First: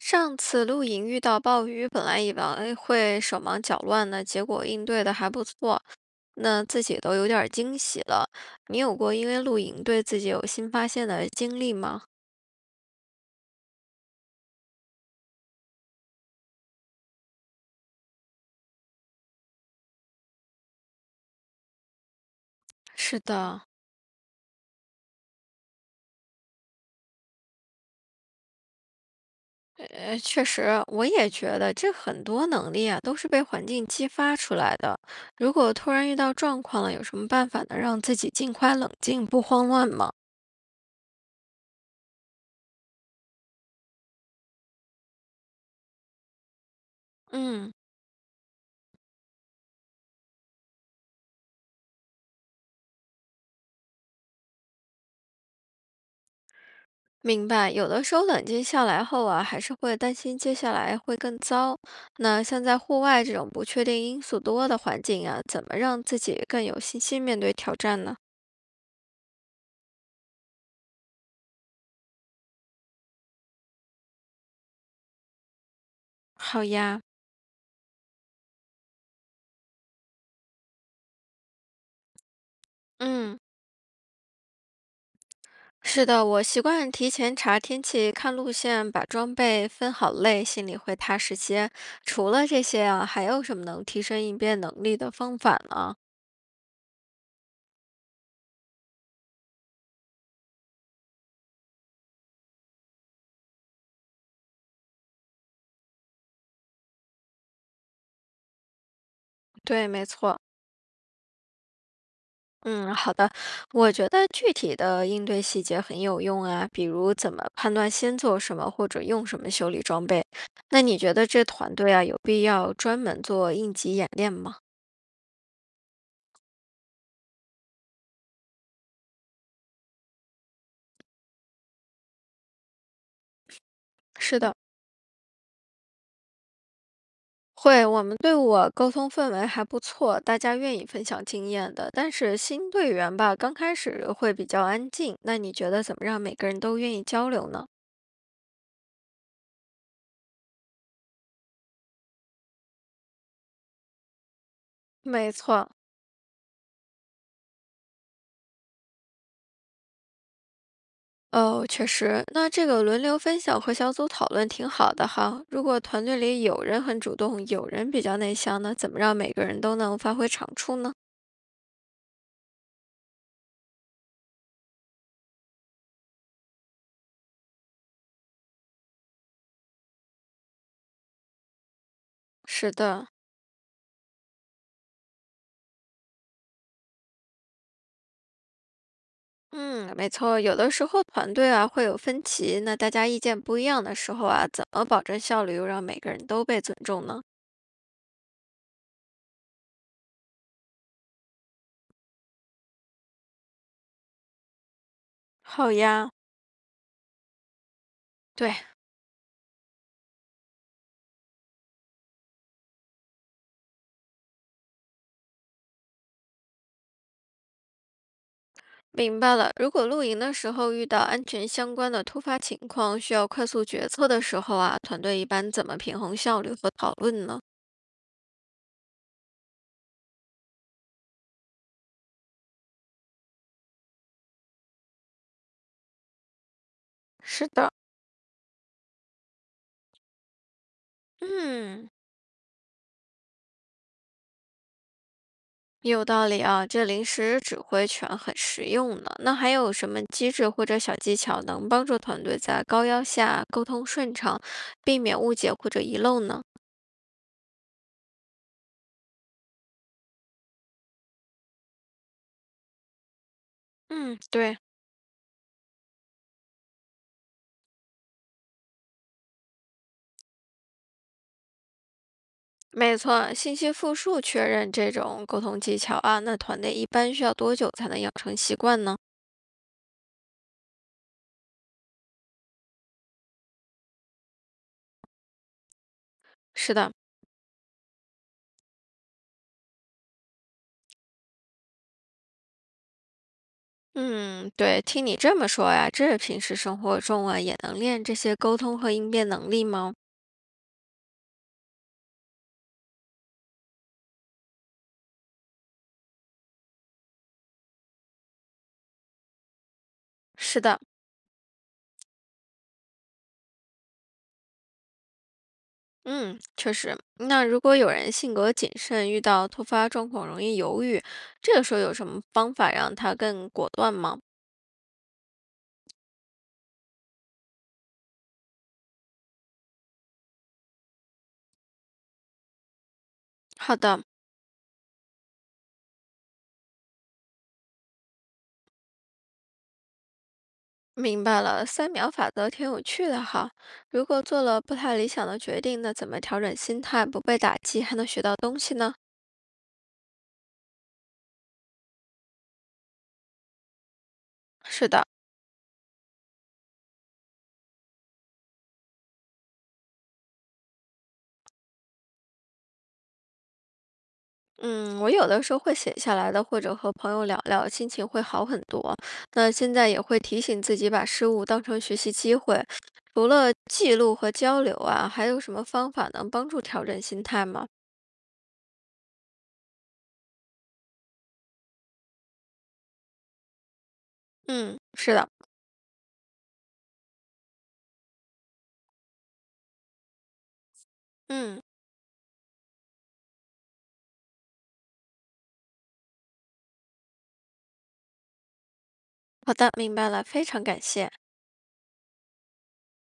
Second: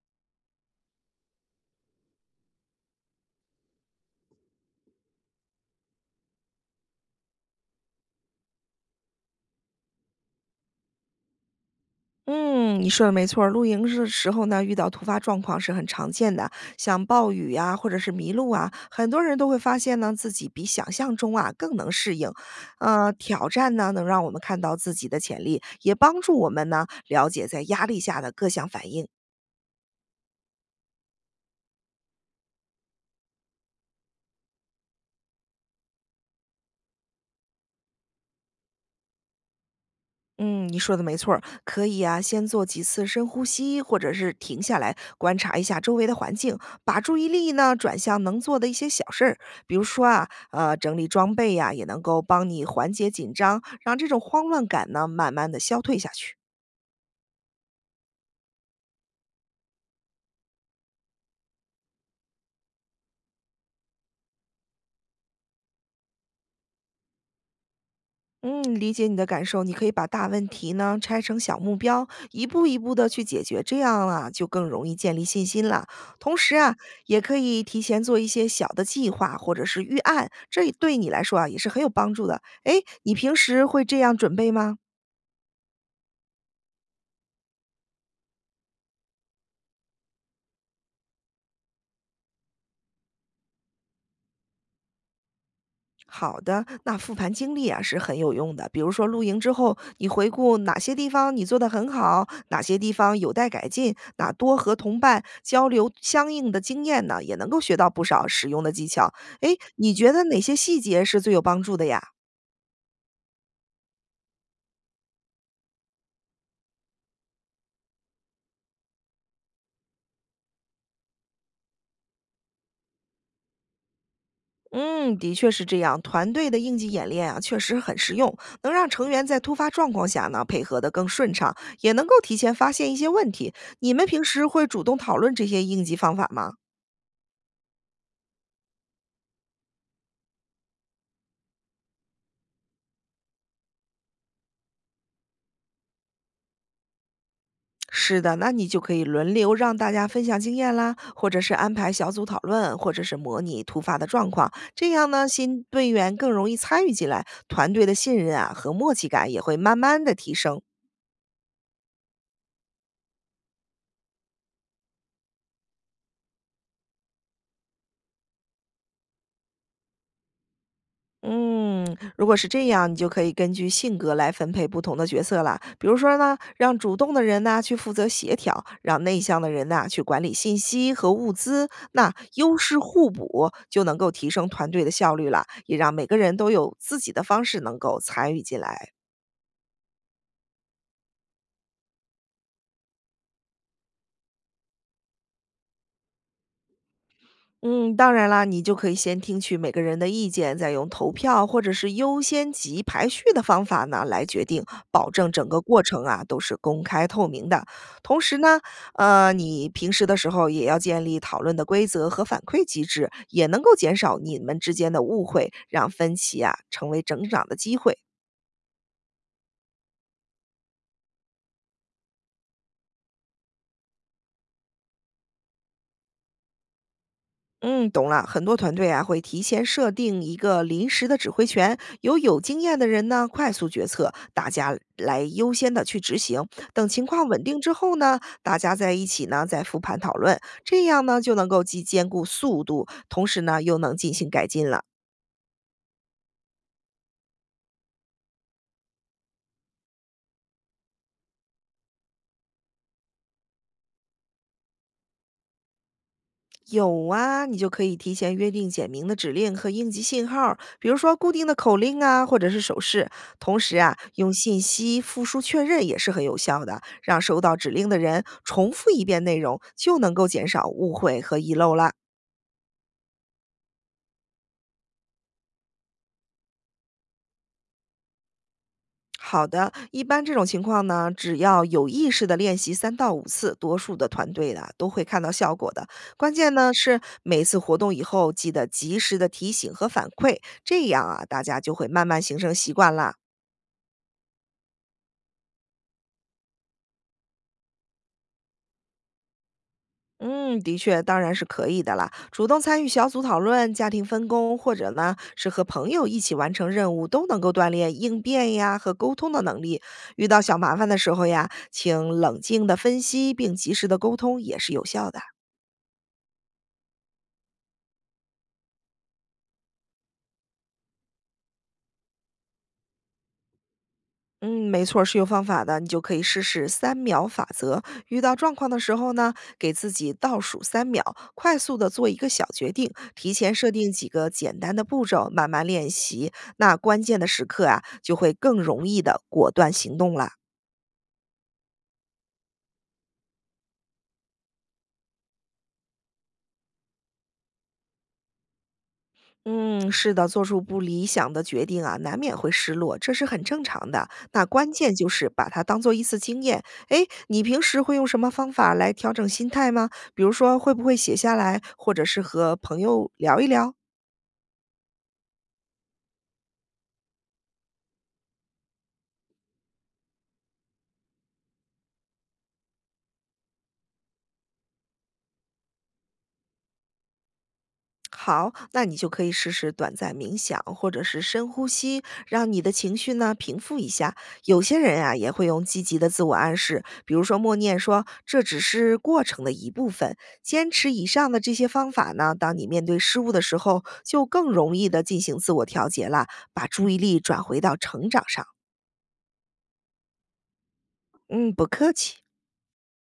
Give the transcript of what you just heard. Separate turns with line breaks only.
上次露营遇到暴雨，本来以为会手忙脚乱的，结果应对的还不错，那自己都有点儿惊喜了。你有过因为露营对自己有新发现的经历吗？
嗯，你说的没错儿露营是时候呢，遇到突发状况是很常见的，像暴雨啊，或者是迷路啊，很多人都会发现呢，自己比想象中啊更能适应。
是
挑
的，
战呢，能让我们看到自己的潜力，也帮助我们呢了解在压力下的各项反应。
确实，我也觉得这很多能力啊都是被环境激发出来的。如果突然遇到状况了，有什么办法能让自己尽快冷静，不慌乱吗？
嗯，你说的没错儿，可以啊，先做几次深呼吸，或者是停下来观察一下周围的环境，把注意力
嗯。
呢转向能做的一些小事儿，比如说啊，整理装备呀、也能够帮你缓解紧张，让这种慌乱感呢慢慢的消退下去。
明白，有的时候冷静下来后啊，还是会担心接下来会更糟。那像在户外这种不确定因素多的环境啊，怎么让自己更有信心面对挑战呢？
嗯，理解你的感受。你可以把大问题呢拆成小目标，一步一步的去解决，这样啊就更容易建立信心了。同时
好
啊，
呀，
也可以提前做一些小的计划或者是预案，这对你来说啊也是很有帮助的。诶，你平
嗯，
时会这样准备吗？
是的，我习惯提前查天气、看路线，把装备分好类，心里会踏实些。除了这些啊，还有什么能提升应变能力的方法呢？
好的，那复盘经历啊是很有用的。比如说露营之后，你回顾哪些地方你做得很好，哪些地方有待改进，那多和同伴交流相应的经验呢，也能够学到不少实用的技巧。诶，
对，
你
没
觉得哪
错。
些细节是最有帮助的呀？
嗯，好的。我觉得具体的应对细节很有用啊，比如怎么判断先做什么或者用什么修理装备。那你觉得这团队啊，有必要专门做应急演练吗？
嗯，的确是这样。团队的应急演练啊，确实很实用，能让成员在突发状况下呢配合得更顺畅，也能够提前发现一些问题。你们平
是
时
的，
会主动讨论这些应急方法吗？
会，我们队伍啊沟通氛围还不错，大家愿意分享经验的。但是新队员吧，刚开始会比较安静。那你觉得怎么让每个人都愿意交流呢？
是的，那你就可以轮流让大家分享经验啦，或者是安排小组讨论，或者是模拟突发的状况。这样呢，
没
新
错。
队员更容易参与进来，团队的信任啊和默契感也会慢慢的提升。
哦，确实，那这个轮流分享和小组讨论挺好的哈。如果团队里有人很主动，有人比较内向那怎么让每个人都能发挥长处呢？
嗯，如果是这样，你就可以根据性格来分配不同的角色了。比如说呢，让主动的人呢去负责协调，让内向的人呢去管理信息和物资，那优
是
势
的，
互补就能够提升团队的效率了，也让每个人都有自己的方式能够参与进来。
嗯，没错，有的时候团队啊会有分歧，那大家意见不一样的时候啊，怎么保证效率又让每个人都被尊重呢？
嗯，当然啦，你就可以先听取每个人的意见，再用投票或者是优先级排序的方法呢来决定，保证整个
好
过程
呀，
啊都是公开透明的。同时
对，
呢，你平时的时候也要建立讨论的规则和反馈机制，也能够减少你们之间的误会，让分歧啊成为成长的机会。
明白了。如果露营的时候遇到安全相关的突发情况，需要快速决策的时候啊，团队一般怎么平衡效率和讨论呢？
嗯，懂了。很多团队啊会提前设定一个临时的指挥权，由有经验的人呢快速决策，大家来优先的去执行。等情况稳
是
定之
的。
后呢，大家在一起呢再复盘讨论，这样呢就能够既
嗯，
兼顾速度，同时呢又能进行改进了。
有道理啊，这临时指挥权很实用呢。那还有什么机制或者小技巧能帮助团队在高压下沟通顺畅，避免误解或者遗漏呢？
有啊，你就可以提前约定简明的指令和应急信号儿比如说固定的口令啊，或者是手势。同时啊，
嗯，
用
对，
信息复述确认也是很有效的，让收到指令的人重复一遍内容，就能够减少误会和遗漏啦。
没错，信息复述确认这种沟通技巧啊，那团队一般需要多久才能养成习惯呢？
好的，一般这种情况呢，只要有意识的练习3到5次，多数的团队啦都会看到效果的。关键呢
是的，
是每次活动以后，记得及时的提醒和反馈，这样啊，大家就会慢慢形成习惯啦。
嗯，对，听你这么说呀，这平时生活中啊也能练这些沟通和应变能力吗？
嗯，的确，当然是可以的啦。主动参与小组讨论、家庭分工，或者呢是和朋友一起完成任务，都能够锻炼应变呀和沟通的能力。遇到小
是
麻
的。
烦的时候呀，请冷静的分析并及时的沟通也是有效的。
嗯，确实。那如果有人性格谨慎，遇到突发状况容易犹豫，这个时候有什么方法让他更果断吗？
嗯，没错儿是有方法的，你就可以试试三秒法则。遇到状况的时候呢，给自己倒数三秒，快速的做一个小决定，提前设
好
定
的，
几个简单的步骤，慢慢练习。那关键的时刻啊，就会更容易的果断行动了。
明白了。三秒法则挺有趣的哈。如果做了不太理想的决定，那怎么调整心态，不被打击，还能学到东西呢？
嗯，是的，做出不理想的决定啊，难免会失落，这是很正常的。那关
是
键
的。
就是把它当做一次经验。哎，你平时会用什么方法来调整心态吗？比如说，会不会写下来，或者是和朋友聊一聊？
嗯，我有的时候会写下来的，或者和朋友聊聊，心情会好很多。那现在也会提醒自己把失误当成学习机会。除了记录和交流啊，还有什么方法能帮助调整心态吗？
好，那你就可以试试短暂冥想或者是深呼吸，让你的情绪呢平复一下。有些
嗯，
人啊
是的，
也会用积极的自我暗示，比如说默念说这只是过程的一部分。坚持以上的这
嗯，
些方法呢，当你面对失误的时候，就更容易的进行自我调节了，把注意力转回到成长上。
好的，明白了，非常感谢。
嗯，不客气。